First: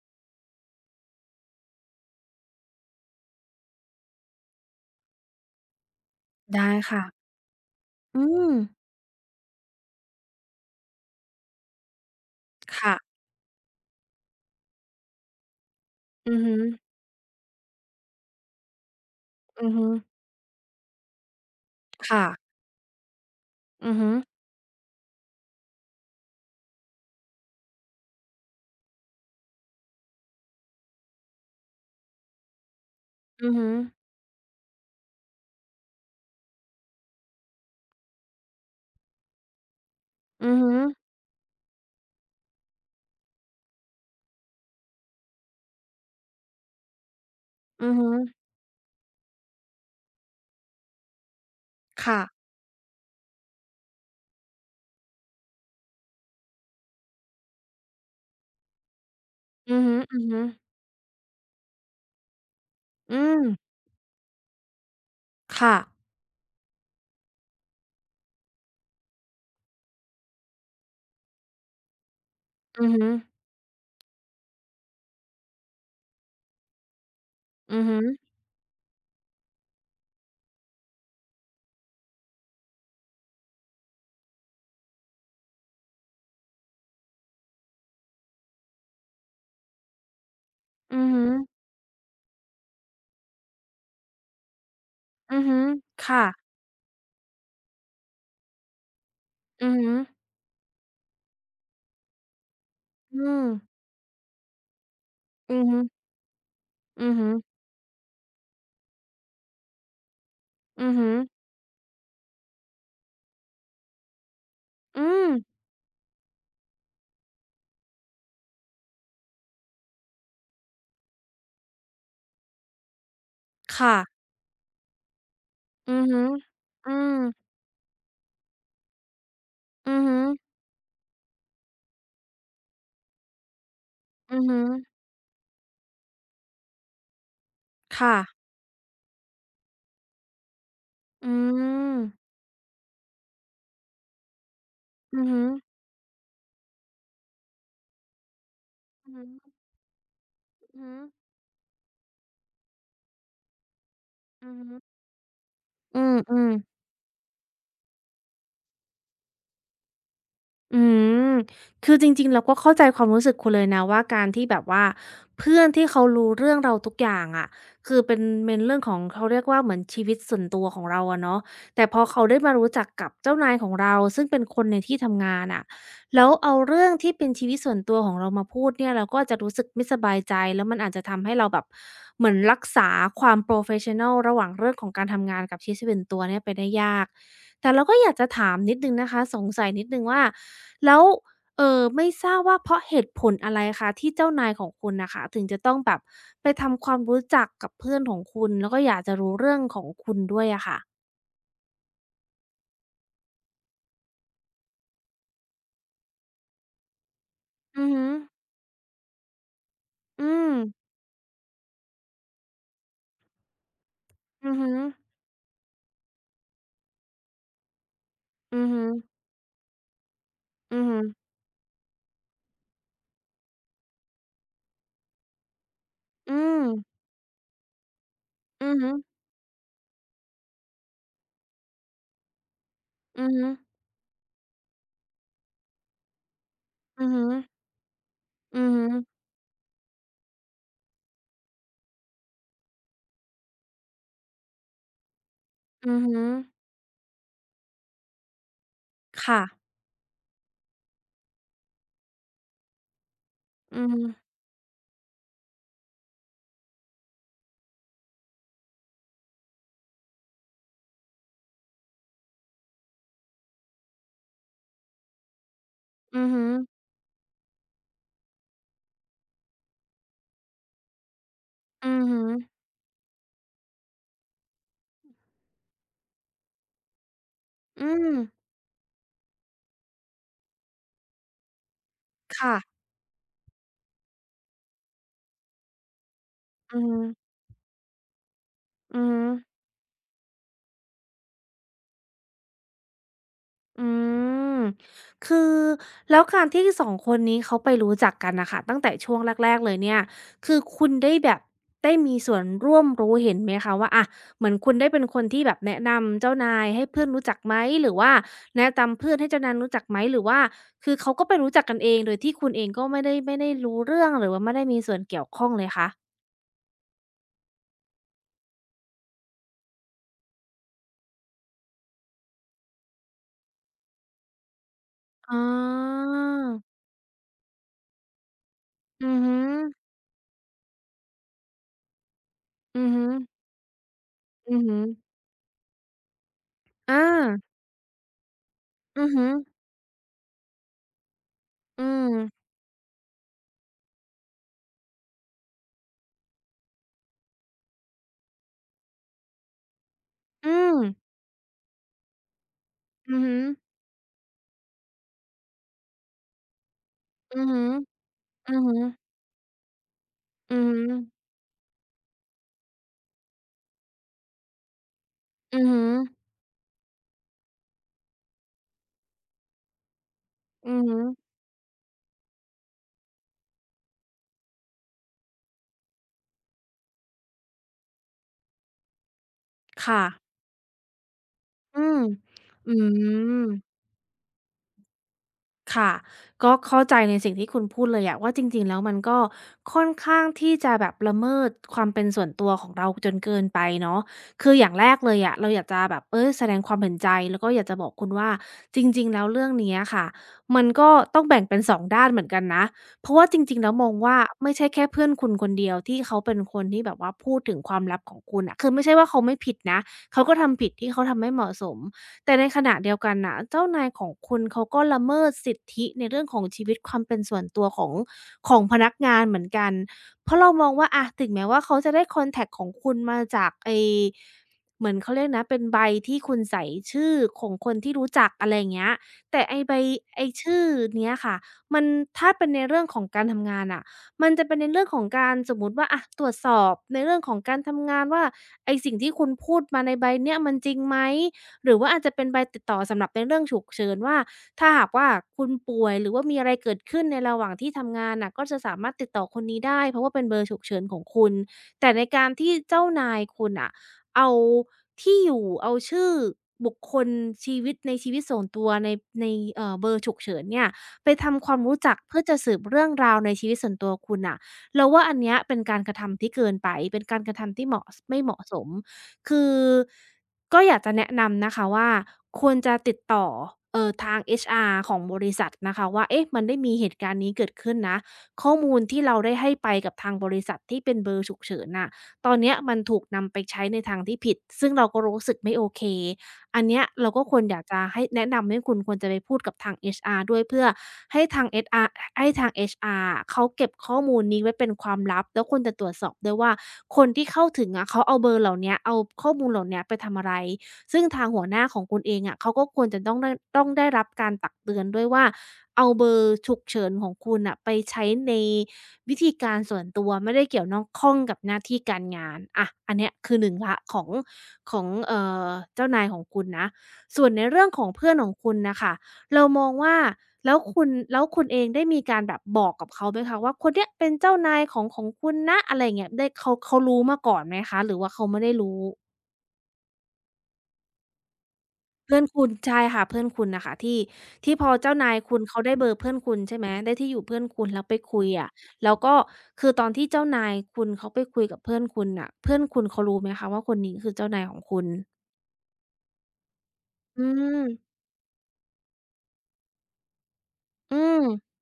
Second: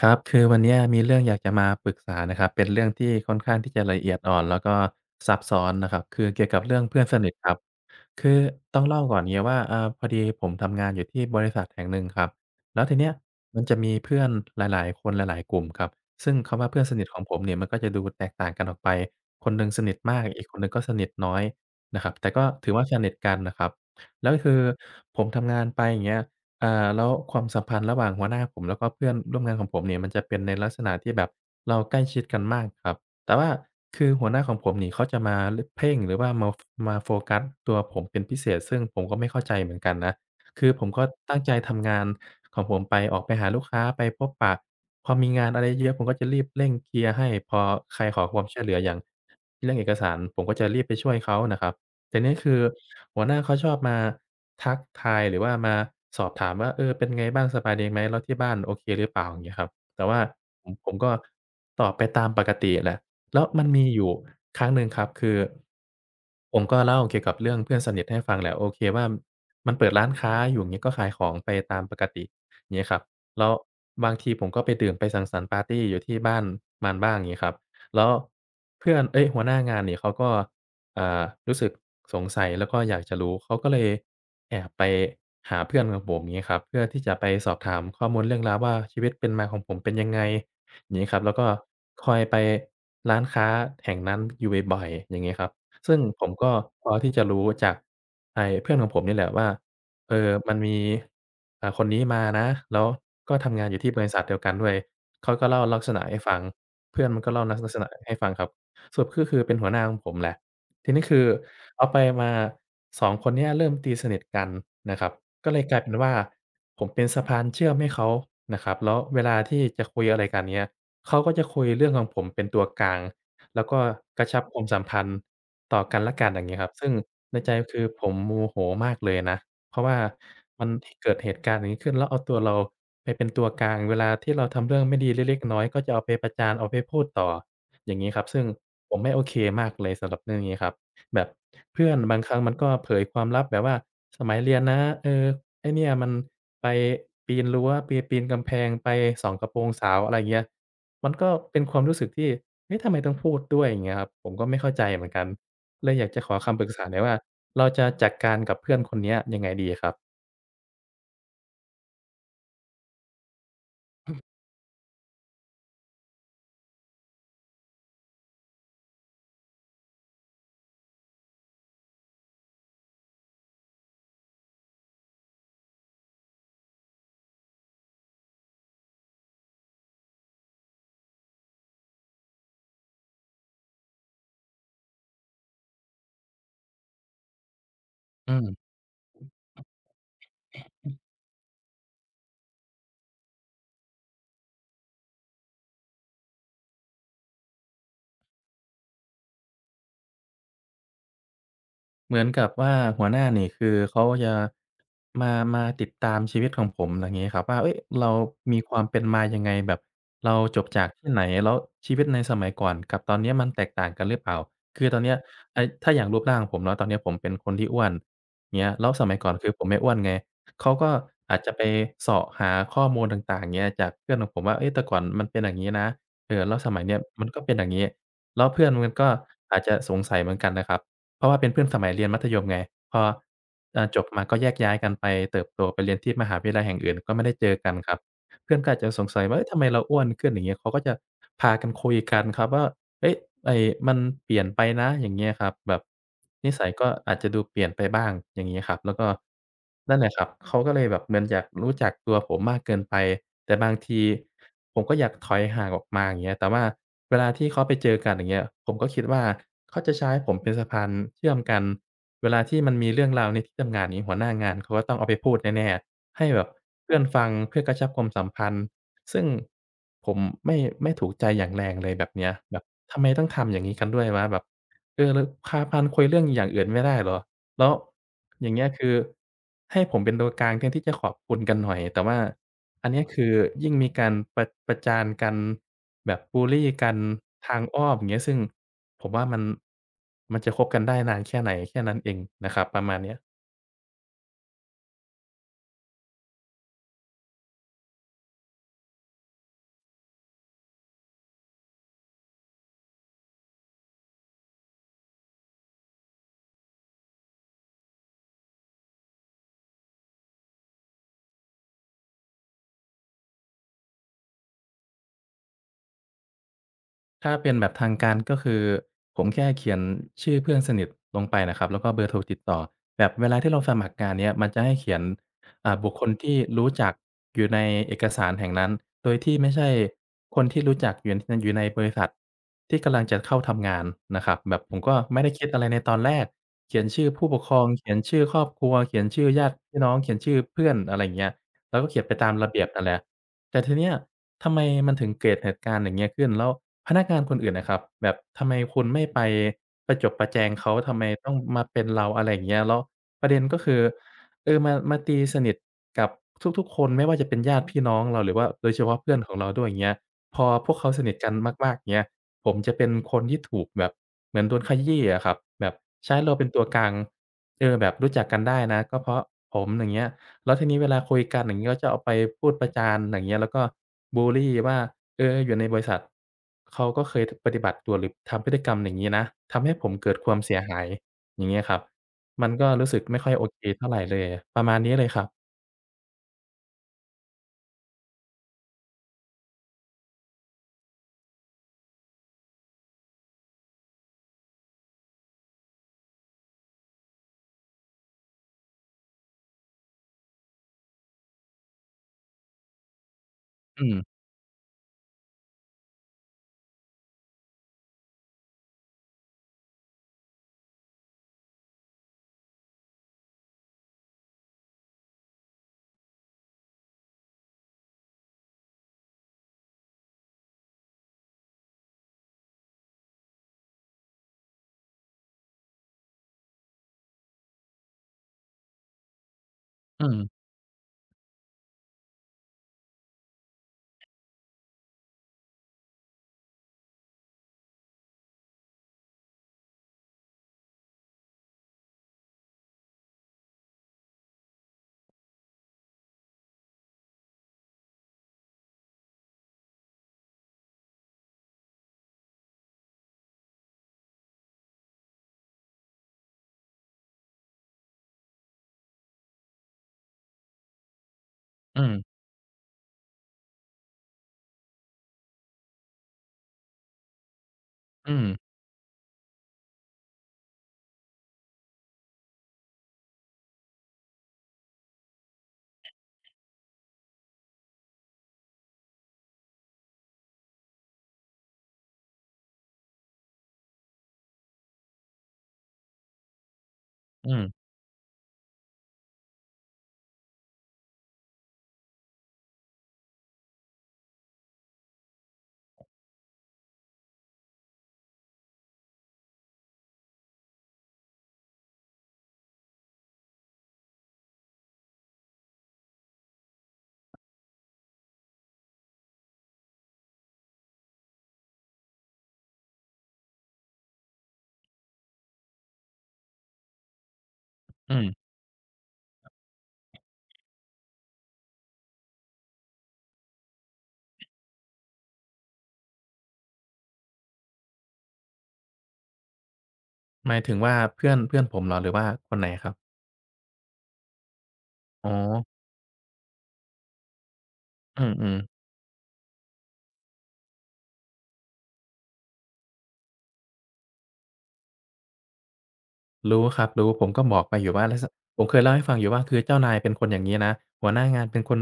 ครับ คือวันเนี้ยมีเรื่องอยากจะมาปรึกษานะครับ เป็นเรื่องที่ค่อนข้างที่จะละเอียดอ่อนแล้วก็ซับซ้อนนะครับ คือเกี่ยวกับได้เรื่องเพื่อค่ะนสนิทครับ อืคือมต้องเล่าก่อนเงี้ยว่าเอ่าพอดีผมทำงานอยู่ที่บริษัทแห่งหนึ่งครับแล้วทีเนี้ยค่ะมันจะมีเพื่อนหลายๆคนหลายๆกลุ่มครับซึ่งอือฮึคำว่าเพื่อนสนิทของผมเนี่ยมันก็จะดูแตกต่างกันออกไปคนหนึ่อืงอสฮึนิทมากอีกคนหนึ่งก็สนิทน้อยนะครับแต่ก็ค่ะถือว่าสนิทกันน่ะครับอือฮึแล้วคือผมทำงานไปอย่างเงี้ยเอ่าแล้วความสัมพันธ์ระหว่างหัวหน้าผมแล้วก็เพื่อนร่วมงานของผมเนี่ยมันจะเป็นในลักษณะที่แบบเราใกล้ชิดกันมากครับ แต่ว่าอือฮึคือหัวหน้าของผมนี่เขาจะมาเพ่งหรือว่ามาโฟกัสตัวผมเป็นพิเศษซึ่งผมก็ไม่เข้าใจเหมือนกันนะอือคืฮึอผมก็ตั้งใจทำงานของผมไปออกไปหาลูกค้าไปพบปะพอมีงานอะไรเยอะๆผมก็จะรีบเร่งเคลียร์ให้พออือใครฮึขอความช่วยเหลืออย่างเรื่องเอกสารผมก็จะรีบไปช่วยเขานะครับแต่ค่ะนี่คือหัวหน้าเขาชอบมาทักทายหรือว่ามาสอบถามว่าเออเป็นไงบ้างสบายดีไหมแล้วที่บ้านโอเคหรือเปล่าอย่างเงี้ยครับอือฮึแต่อืว่าอฮึผมก็ตอบไปตามปกติแหละ อืแล้มวมันมีอยู่ครั้งหนึ่งครับคือค่ะผมก็เล่าเกี่ยวกับเรื่องเพื่อนสนิทให้ฟังแหละโอเคว่ามันเปิดร้านค้าอยู่อย่างงี้ก็ขายของไปตามปกติอย่างงี้อือครับฮึแล้วบางทีผมก็ไปดื่มไปสังสรรค์ปาร์ตีอยู่ที่บ้านมันบ้างอย่างงี้ครับอือฮึแล้วเพื่อนเอ๊ยหัวหน้างานนี่เขาก็อ่ารู้สึกสงสัยแล้วก็อยากจะรู้เขาก็เลยแอบไปหาเพื่อนของผมอย่างงี้ครับเพื่อที่จะไปสอบถามข้อมูลเรื่องราวว่าชีวิตเป็นมาของผมเป็นยังไง อย่างอืงี้อครับฮึแล้วก็คอยไปร้านค้าแห่งนั้นอยู่บ่อยๆอย่างงี้อืคอรับฮึซึ่งผค่ะมก็พอที่จะรู้จากไอ้เพื่อนของผมนี่แหละว่าอือฮึเออมันมีคนนี้มานะแล้วอืก็มทำงานอยู่ที่บริษัทเดียวกันด้วยเขาก็อืเล่าอลัฮึกษณะให้ฟังเพื่อนอือมันฮึก็เล่าลักษณะให้ฟังครับสรุปก็คือเป็นหัวหน้าของผมแหละอืทีอนี้ฮึคือเอาไปมาสองคนเนี้ยเริ่มตีสนิทกันนะอืครับมก็เลยกลายเป็นว่าผมเป็นสะพานเชื่อมให้เขานะครับแล้วเวลาที่จะคุยอะไรกันเงี้ย เขาก็จะคุยเรื่องของผมเป็นตัวกลางแล้วก็ค่ะกระชับความสัมพันธ์ต่ออืกันอและฮึกันอย่างงี้ครับซึ่อืงมในใจคือผมโมโหมากเลยนะเพราะว่าอือฮึมันเกิดเหตุการณ์อย่างงี้ขึ้นแล้วเอาตัวเราไปเป็นตัวกลางเวลาที่อือเราฮึทำเรื่องไม่ดีเล็กๆน้อยๆก็จะเอาไปประจานเอาไปพูดต่ออย่างงี้ค่ะครับซึ่งผมไม่โอเคมากเลยสำหรับเรื่องนี้ครับแบบอืเพื่อนมบางครั้งมันก็เผยความลับแบบว่าสมัยเรียนนะเออือ อฮึไอ้เนี่ยมันไปปีนรั้วไปปีนกำแพงไปอือฮึส่องกระโปรงสาวอะไรอย่างเงี้ยอือฮึมันก็เป็นความรู้สึกที่เฮ้ยทำไมต้องพูดด้วยอย่างเงี้ยครับผมก็อือไม่เข้าฮึใจเหมือนกันเลยอือยากจะขอมคำปรึกๆ ษาหน่อยว่าเราจะจัดการกับเพื่อนคนเนี้ยยังไงดีครับอืมคือจริงๆเราก็เข้าใจความรู้สึกคุณเลยนะว่าการที่แบบว่าเพื่อนที่เขารู้เรื่องเราทุกอย่างอะคือเป็นเรื่องของเขาเรียกว่าเหมือนชีวิตส่วนตัวของเราอะเนาะแต่พอเขาได้มารู้จักกับเจ้านายของเราซึ่งเป็นคนในที่ทำงานอะแล้วเอาเรื่องที่เป็นชีวิตส่วนตัวของเรามาพูดเนี่ยเราก็อาจจะรู้สึกไม่สบายใจแล้วมันอาจจะทำให้เราแบบเหมือนรักษาความโพรเฟสชันนัลระหว่างเรื่องของการทำงานกับชีวิตส่วนตัวเนี่ยไปได้ยาก แต่เราก็อยากจะอืถามม นิดหนึ่งนะคะสงสัยนิดหนึ่งว่าแล้วไม่ทราบว่าเพราะเหตุผลอะไรคะที่เจ้านายของคุณน่ะค่ะถึงจะต้องแบบไปทำความรู้จักกับเพื่อนของคุณแล้วก็อยากจะรู้เรื่องของคุณด้วยอะค่ะเหมือนกับว่าหัวหน้านี่คือเขาจะมาติดตามชีวิตของผมไรงี้ครับว่าเฮ้ยอือฮึเรามีความเป็นมายังไงแบบอืเรามจบจากที่ไหนแล้วชีวิตในสมัยก่อนกับตอนเนี้ยมันแตกต่างกันหรือเปล่าอือฮึคือตอนเนี้ยไอ้ถ้าอย่างรูปร่างผมเนาะตอนเนี้ยผมเป็นคนที่อ้วนอืเงี้อยฮึแล้วสมัยก่อนคือผมไม่อ้วนไงเขาอือก็ฮึอาจจะไปเสาะหาข้อมูลต่างๆเงี้ยจากเพื่อนของผมว่าเฮ้ยแต่ก่อนมันเป็นอย่างงี้นะเออือแล้วมสมัยเนี้ยมันก็เป็นอย่างงี้แล้วเพื่อนอือมัฮึนก็อาจจะสงสัยเหมือนกันนะครับ เพราะว่าเป็นเพื่อนสมัยเรียนมัธยมไงพออือฮึจบมาก็แยกย้ายกันไปเติบโตไปเรียนที่มหาวิทยาลัยแห่งอื่นอือก็ฮึไม่ได้เจอกันครับ เพื่ออืนก็ออาจฮึจะสงสัยว่าเอ๊ะทำไมเราอ้วนขึ้นอย่างเงี้ยเขาก็จะพากันคุยกันครับว่าเฮ้ยไอ้มันเปลี่ยนไปนะอย่างเงี้ยครับแบบอือฮึนิสัยก็อาจจะดูเปลี่ยนไปบ้างอย่างงี้ครับแล้วก็ค่ะนั่นแหละครับเขาก็เลยแบบเหมือนอยากรู้จักตัวผมมากเกินไปแต่บางอือทีฮึผมก็อยากถอยห่างออกมาอย่างเงี้ยแต่ว่าเวลาที่เขาไปเจอกันอย่างเงี้ยผมก็คิดว่าเขาจะใช้ผมเป็นสะพานเชื่อมกันเวลาที่มันมีเรื่องราวในที่ทำงานอย่างงี้หัวหน้างานเขาก็ต้องเอาไปพูดแน่ๆ อืให้อแบฮึบเพื่อนฟังเพื่อกระชับความสัมพันธ์ซึ่งผมไม่ไม่ถูกใจอย่างแรงอืเลยอแบบฮึเนี้ยแบบทำไมต้องทำอย่างงี้กันด้วยวะแบบเออแล้วพากันคุยเรื่องอย่างอื่นไม่ได้เหรอแล้วอืมอย่างเงี้ยคือให้ผมเป็นตัวกลางแทนที่จะขอบคุณกันหน่อยแต่ว่าค่ะอันเนี้ยคือยิ่งมีการประประจานกันแบบบุลลีอือกัฮึนทางอ้อมอย่างเงี้ยซึ่งอืผอมฮึ ว่ามันจะคบกันได้นานแค่ไหนแค่นั้นเองนะครับประมาณเนี้ย อืมคือแล้วการที่สองคนนี้เขาไปรู้จักกันนะคะตั้งแต่ช่วงแรกๆเลยเนี่ยคือคุณได้แบบได้มีส่วนร่วมรู้เห็นไหมคะว่าอะเหมือนคุณได้เป็นคนที่แบบแนะนำเจ้านายให้เพื่อนรู้จักไหมหรือว่าแนะนำเพื่อนให้เจ้านายรู้จักไหมหรือว่าคือเขาก็ไปรู้จักกันเองโดยที่คุณเองก็ไม่ได้รู้เรื่องหรือว่าไม่ได้มีส่วนเกี่ยวข้องเลยคะถ้าเป็นแบบทางการก็คือผมแค่เขียนชื่อเพื่อนสนิทลงไปนะครับแล้วก็เบอร์โทรติดต่อแบบเวลาที่เราสมัครงานเนี้ยมันจะให้เขียนอ๋อ่าบุคคอลที่รู้จักอยู่ในเอกสารแห่งนั้นโดอืยอที่ฮึไม่ใช่คนที่รู้จักอยู่ในบริษัทที่อือกำลัฮึงจะเข้าทำงานนะครับแบอือบผฮึมก็ไม่ได้คิดอะไรในตอนแรกเขียนอาชื่อผู้ปกครองเขียนชื่อครอบครัวเขียอืนอชื่ฮึอญาติพี่น้องเขียนชื่อเพื่อนอะไรอย่างเงี้ยเราอืก็เขียนไปมตามระเบียบนั่นแหละ แต่ทีเนี้ยทำไมมันถึงเกิดเหตุการณ์อย่างเงี้ยขึ้นแล้วพนักงานคนอื่นน่ะครับแบบทำไมคุณไม่ไปประจบประแจงอืเขาม ทำไมต้องมาเป็นเราอะไรอย่างเงี้ยแล้วอือประฮึเด็นก็คือเออมาตีสนิทกับทุกๆคนไม่ว่าจะเป็นอือญาฮึติพี่น้องเราหรือว่าอือโดฮึยเฉพาะเพื่อนของเราด้วยอย่างเงี้ยพออือพฮวกเขาึสนิทกันมากๆอย่างเงี้ยผมจะเป็นคนที่ถูกแบบเหมือนโดนขยี้อะครับอืแบอบฮึใช้เราเป็นตัวกลางเออแบบรู้จักกันได้นะก็เพราะผมอย่างเงี้ย แล้วทีอืนี้อเวฮึลาคุยกันอย่างงี้ก็จะเอาไปพูดประจานอย่างเงี้ยแล้วก็บุลลีว่าเอออยู่ในบริษัทเขาก็เคยทปฏิบัติตัวหรือทำพฤติกรรมอย่างงี้นะทำให้ผมค่ะเกิดความเสียหายอย่างเงี้ยครัอืบมมันก็อืรู้สึกไม่ค่อยโอม เคเท่าไรเลยประมาณนี้เลยครับค่ะก็เข้าใจในสิ่งที่คุณพูดเลยอะว่าจริงๆแล้วมันก็ค่อนข้างที่จะแบบละเมิดความเป็นส่วนตัวของเราจนเกินไปเนาะคืออย่างแรกเลยอะเราอยากจะแบบเออแสดงความเห็นใจแล้วก็อยากจะบอกคุณว่าจริงๆแล้วเรื่องเนี้ยค่ะมันก็ต้องแบ่งเป็นสองด้านเหมือนกันนะเพราะว่าจริงๆแล้วอืมองว่ามไม่ใช่แค่เพื่อนคุณคนเดียวที่เขาเป็นคนที่แบบว่าพูดถึงความลับของคุณอะคือไม่ใช่ว่าเขาไม่ผิดนะเขาก็ทำผิดที่เขาทำไม่เหมาะสม แต่ในขณะเดียวกันน่ะเจ้านายของคุณเขาก็ละเมิดสิทธิในเรื่องของชีวิตความเป็นส่วนตัวของพนักงานเหมือนกันเพราะเรามองว่าอะถึงแม้ว่าเขาจะได้คอนแท็กของคุณมาจากไอ้เหมือนเขาเรียกนะเป็นใบที่คุณใส่ชื่อของคนที่รู้จักอะไรอย่างเงี้ยแต่อืมไอ้ชื่อเนี้ยค่ะมันถ้าเป็นในเรื่องของการทำงานน่ะมันจะเป็นในเรื่องของการสมมุติว่าอะตรวจสอบในเรื่องของการทำงานว่าไอ้สิ่งที่คุณพูดมาในใบเนี้ยมันจริงไหม หรือว่าอาจจะเป็นใบติดต่อสำหรับในเรื่องฉุกเฉินว่าถ้าหากว่าคุณป่วยหรือว่ามีอะไรเกิดขึ้นในระหว่างที่ทำงานน่ะก็จะสามารถติดต่อคนนี้ได้เพราะว่าเป็นเบอร์ฉุกเฉินของคุณแต่ในการที่เจ้านายคุณน่ะเอาที่อยู่เอาชื่อบุคคลชีวิตในชีวิตส่วนตัวในเบอร์ฉุกเฉินเนี่ยไปทำความรู้อืมจักเพื่อจะสืบเรื่องราวในชีวิตส่วนตัวคุณน่ะเราว่าอันเนี้ยเป็นการกระทำที่เกินไปเป็นการกระทำที่เหมาะสอืไม่มเหมาะสมคือ ก็อยากจะแนะนำนะคะว่าควรจะติดต่อทาง HR ของบริษัทนะคะว่าเอ๊ะมันได้มีเหตุการณ์นี้เกิดขึ้นนะข้อมูลที่เราได้ให้ไปกับทางบริษัทที่เป็นเบอร์ฉุกเฉินน่ะตอนเนี้ยมันถูกนำไปใช้ในทางที่ผิดซึ่งเราก็รู้สึกไม่โอเค อันเนี้ยเราก็อืควมรอยากจะให้แนะนำให้คุณควรจะไปพูดกับทาง HR ด้วยเพื่อให้ทาง HR ให้ทางเอชอาร์เขาเก็บข้อมูลนี้ไว้เป็นความลับแล้วควรจะตรวจสอบด้วยว่าคนที่เข้าถึงอะเขาเอาเบอร์เหล่าเนี้ยเอาข้อมูลเหล่าเนี้ยไปทำอะไรซึ่งทางหัวหน้าของคุณเองอะเขาก็ควรจะต้องต้องได้รับการตักเตือนด้วยว่าเอาเบอร์ฉุกเฉินของคุณน่ะไปใช้ในวิธีการส่วนตัวไม่ได้เกี่ยวน้องข้องกับหน้าที่การงานอะอันเนี้ยคือ1แล้วของ ของอเจ้านายของคุณนะส่วนในเรื่องของอืเพื่อนขมองคุณน่ะค่ะเรามองว่าแล้วคุณเองได้มีการแบบบอกกับเขาไหมคะว่าคนเนี้ยเป็นเจ้านายของคุณนะอะไรอย่างเงี้ยได้เขารู้มาก่อนไหมคะหรือว่าเขาไม่ได้รู้หมายถึงว่าเพื่อนเพื่อนผมเหรอหรือว่าเพื่อนคนไหคุนณครับใช่ค่ะเพื่อนคุณน่ะค่ะที่พอเจ้าอ๋อนายคุณเขาได้เบอร์เพื่อนคุณใช่ไหมได้ที่อยู่เพื่อนคุณแล้วไปอืคุยออะๆ แล้วก็คือตอนที่เจ้านายคุณเขาไปคุยกับเพื่อนคุณน่ะเพื่อนคุณเขารู้ไหมคะว่าคนนี้คือเจ้านายของคุณรู้ครับรู้ผมอืก็บอกไปอมยู่ว่าลักษผมเคยเล่าให้ฟังอยู่ว่าคือเจ้านายเป็นคนอย่างงี้นะหัวอืหน้างามนเป็นคน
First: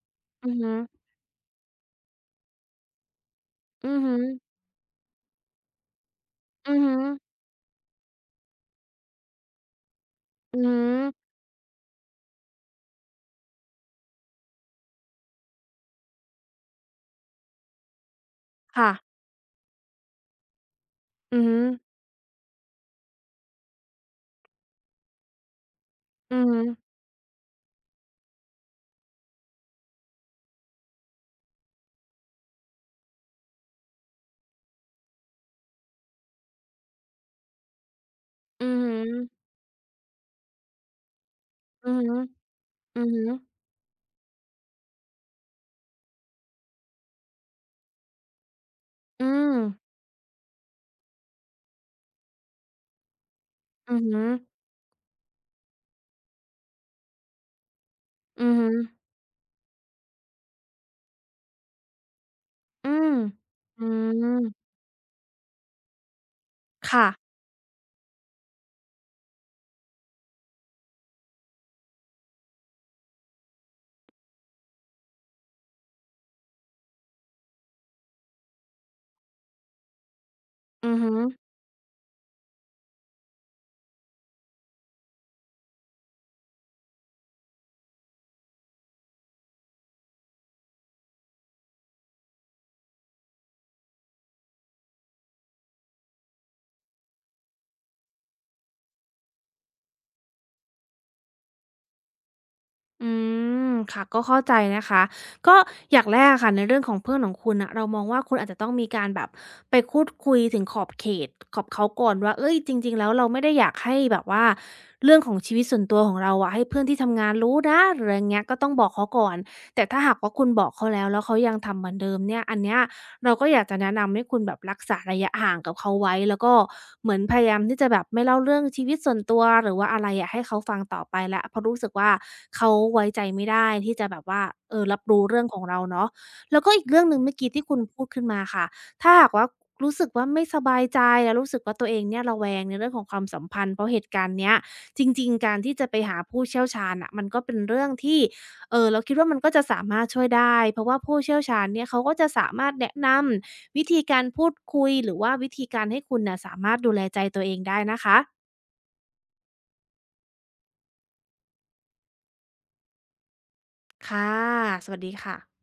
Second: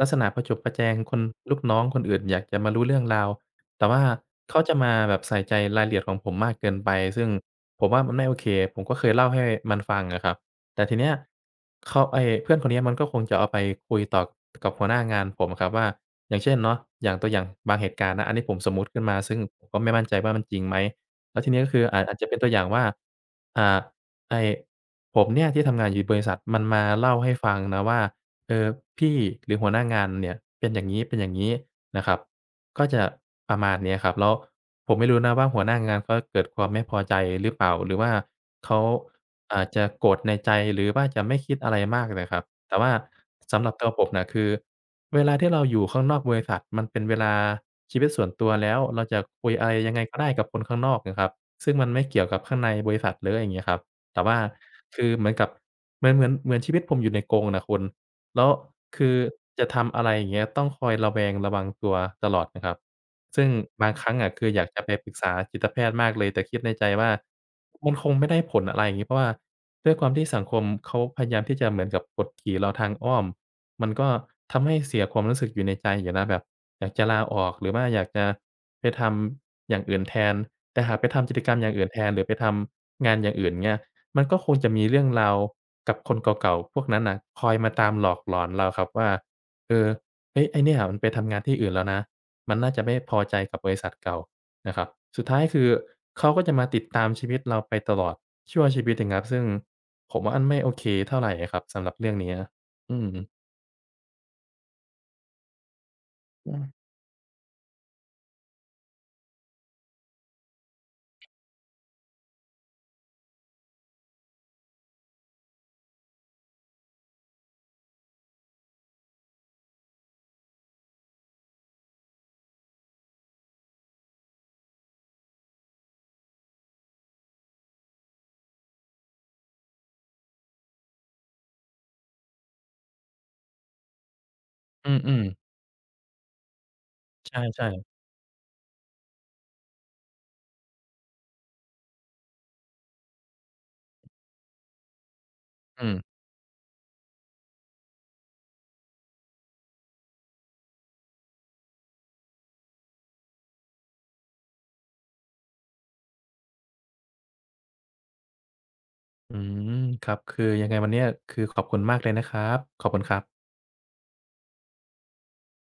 ลักษณะประอืจอบประฮึ แจงคนลูกน้องคนอื่นอยากจะมารู้เรื่องราวแต่อือว่าฮึเขาจะมาแบบใส่ใจรายละเอียดของผมมากเกิอืนอไปฮึซึ่งผมว่ามันไม่โอเคผมก็เคยเล่าให้มันฟังอะครับอือฮึแต่ทีเนี้ยเขาไอ้เพื่อนคนเนี้ยมันก็คงจะเอาไปคุยต่อกับหัวหน้างานผมอะครับว่าอย่างเช่นเนาะอย่างตัวอย่างบางเหตุการณ์นะอันนี้ผมสมมุติค่ะขึ้นมาซึ่งผมก็ไม่มั่นใจว่ามันจริงไหมแล้อืวอทีฮึนี้ก็คืออาจจะเป็นตัวอย่างว่าอ่า ไอ้ผมเนี่ยที่ทำงานอยู่บริษัอืทอมัฮึนมาเล่าให้ฟังนะว่าเออพี่หรือหัวหน้างานเนี่ยเป็นอย่างงี้เป็นอย่างงี้นะครับก็จะประมาณเนี้ยครับแล้วผมไม่รู้นะว่าหัวหน้างานเขาเกิดความไม่พอใจหรือเปล่าหรือว่าอือเขาฮึอาจจะโกรธในใจหรือว่าจะไม่คิดอะไรอือมากฮึนะครับแต่ว่าอือฮึสำหรับตัวผมน่ะคือเวลาที่เราอยู่ข้างนอกบริษัทมันเป็นเวลาชีวิตส่วนตัวแล้วเราจะอืคุยมอะไรยังไงก็ได้กับคนข้างนอกนะครับซึ่งมันไม่เกี่ยวกับข้างในบริษัทเลยอย่างเงี้ยครับ อือแต่ฮึว่าคือเหมือนกับเหมือนชีวิตผมอยู่ในกรงน่ะคุณแล้วอือฮึคือจะทำอะไรอย่างเงี้ยต้องคอยระแวงระวังตัวตลอดนะครับอืมซึ่งอืบางครั้งมอะคืออยากจะไปปรึกษาจิตแพทย์มากเลยแต่คิดในใจว่าค่ะมันคงไม่ได้ผลอะไรอย่างงี้เพราะว่าด้วยความที่สังคมเขาพยายามที่จะเหมือนกับกดขี่เราทางอ้อมมันก็ทำให้เสียความรู้สึกอยู่ในใจอยู่นะแบบอยากจะลาออกหรือว่าอยากจะไปทำอย่างอื่นแทนแต่อืหาอกไปฮึ ทำกิจกรรมอย่างอื่นแทนหรือไปทำงานอย่างอื่นเงี้ย มันก็คงจะมีเรื่องราวกับคนเก่าๆพวกนั้นน่ะคอยมาตามหลอกหลอนเราครับว่า เออเฮ้ยไอ้เนี่ยมันไปทำงานที่อื่นแล้วนะมันน่าจะไม่พอใจกับบริษัทเก่านะครับ สุดท้ายคือเขาก็จะมาติดตามชีวิตเราไปตลอดชั่วชีวิตเลยครับซึ่งผมว่ามันไม่โอเคเท่าไรอะครับสำหรับเรื่องเนี้ยอืมอืมค่ะก็เข้าใจนะคะก็อย่างแรกอะค่ะในเรื่อองของเพื่อนของคุณน่ะเรามองว่าคุณอาจจะต้องมีการแบบไปพูดคุยถึงขอบเขตกับเขาก่อนว่าเฮ้ยจริงๆแล้วเราไม่ได้อยากให้แบบว่าเรื่องของชีวิตส่วนตัวของเราอะให้เพื่อนที่ทำงานรู้นะหรืออะไรอย่างเงี้ยก็ต้องบอกเขาก่อนแต่ถ้าหากว่าคุณบอกเขาแล้วเขายังทำเหมือนเดิมเนี่ยอันเนี้ย เราก็อยากจะแนะนำให้คุณแบบรักษาระยะห่างกับเขาไว้แล้วก็เหมือนพยายามที่จะแบบไม่เล่าเรื่องชีวิตส่วนตัวหรือว่าอะไรอะให้เขาฟังต่อไปแล้วเพราะรู้สึกว่าเขาไว้ใจไม่ได้ที่จะแบบว่าเออืมรับอืมรู้เรื่องของเราเนาะแล้วก็อีกเรื่องหนึ่งๆใเมื่อกี้ที่ช่คุณๆพูดขึ้นมาค่ะถ้าหากว่ารู้สึกว่าไม่สบายใจแล้วรู้สึกว่าตัวเองเนี่ยระแวงในเรื่องของความสัมพันธ์เพราะเหตุการณ์เนี้ยจริงๆการที่จะอืมไปหาผู้เชี่ยวชาญน่ะมันก็เป็นเรื่องที่ เออเราคิดว่ามันก็จะสามารถช่วยได้เพราะว่าผู้เชี่ยวชาญเนี่ยเขาก็จะสามารถแนะนำวิธีการพูดคุยหรือว่าวิธีการให้คุณน่ะสามารถดูแลใจตัวเองได้นะคะอืมครับคือยังไงวันเนี้ยคือขอบคุณมากเลยนะครับขอบคุณครับค่ะสวัสดีค่ะ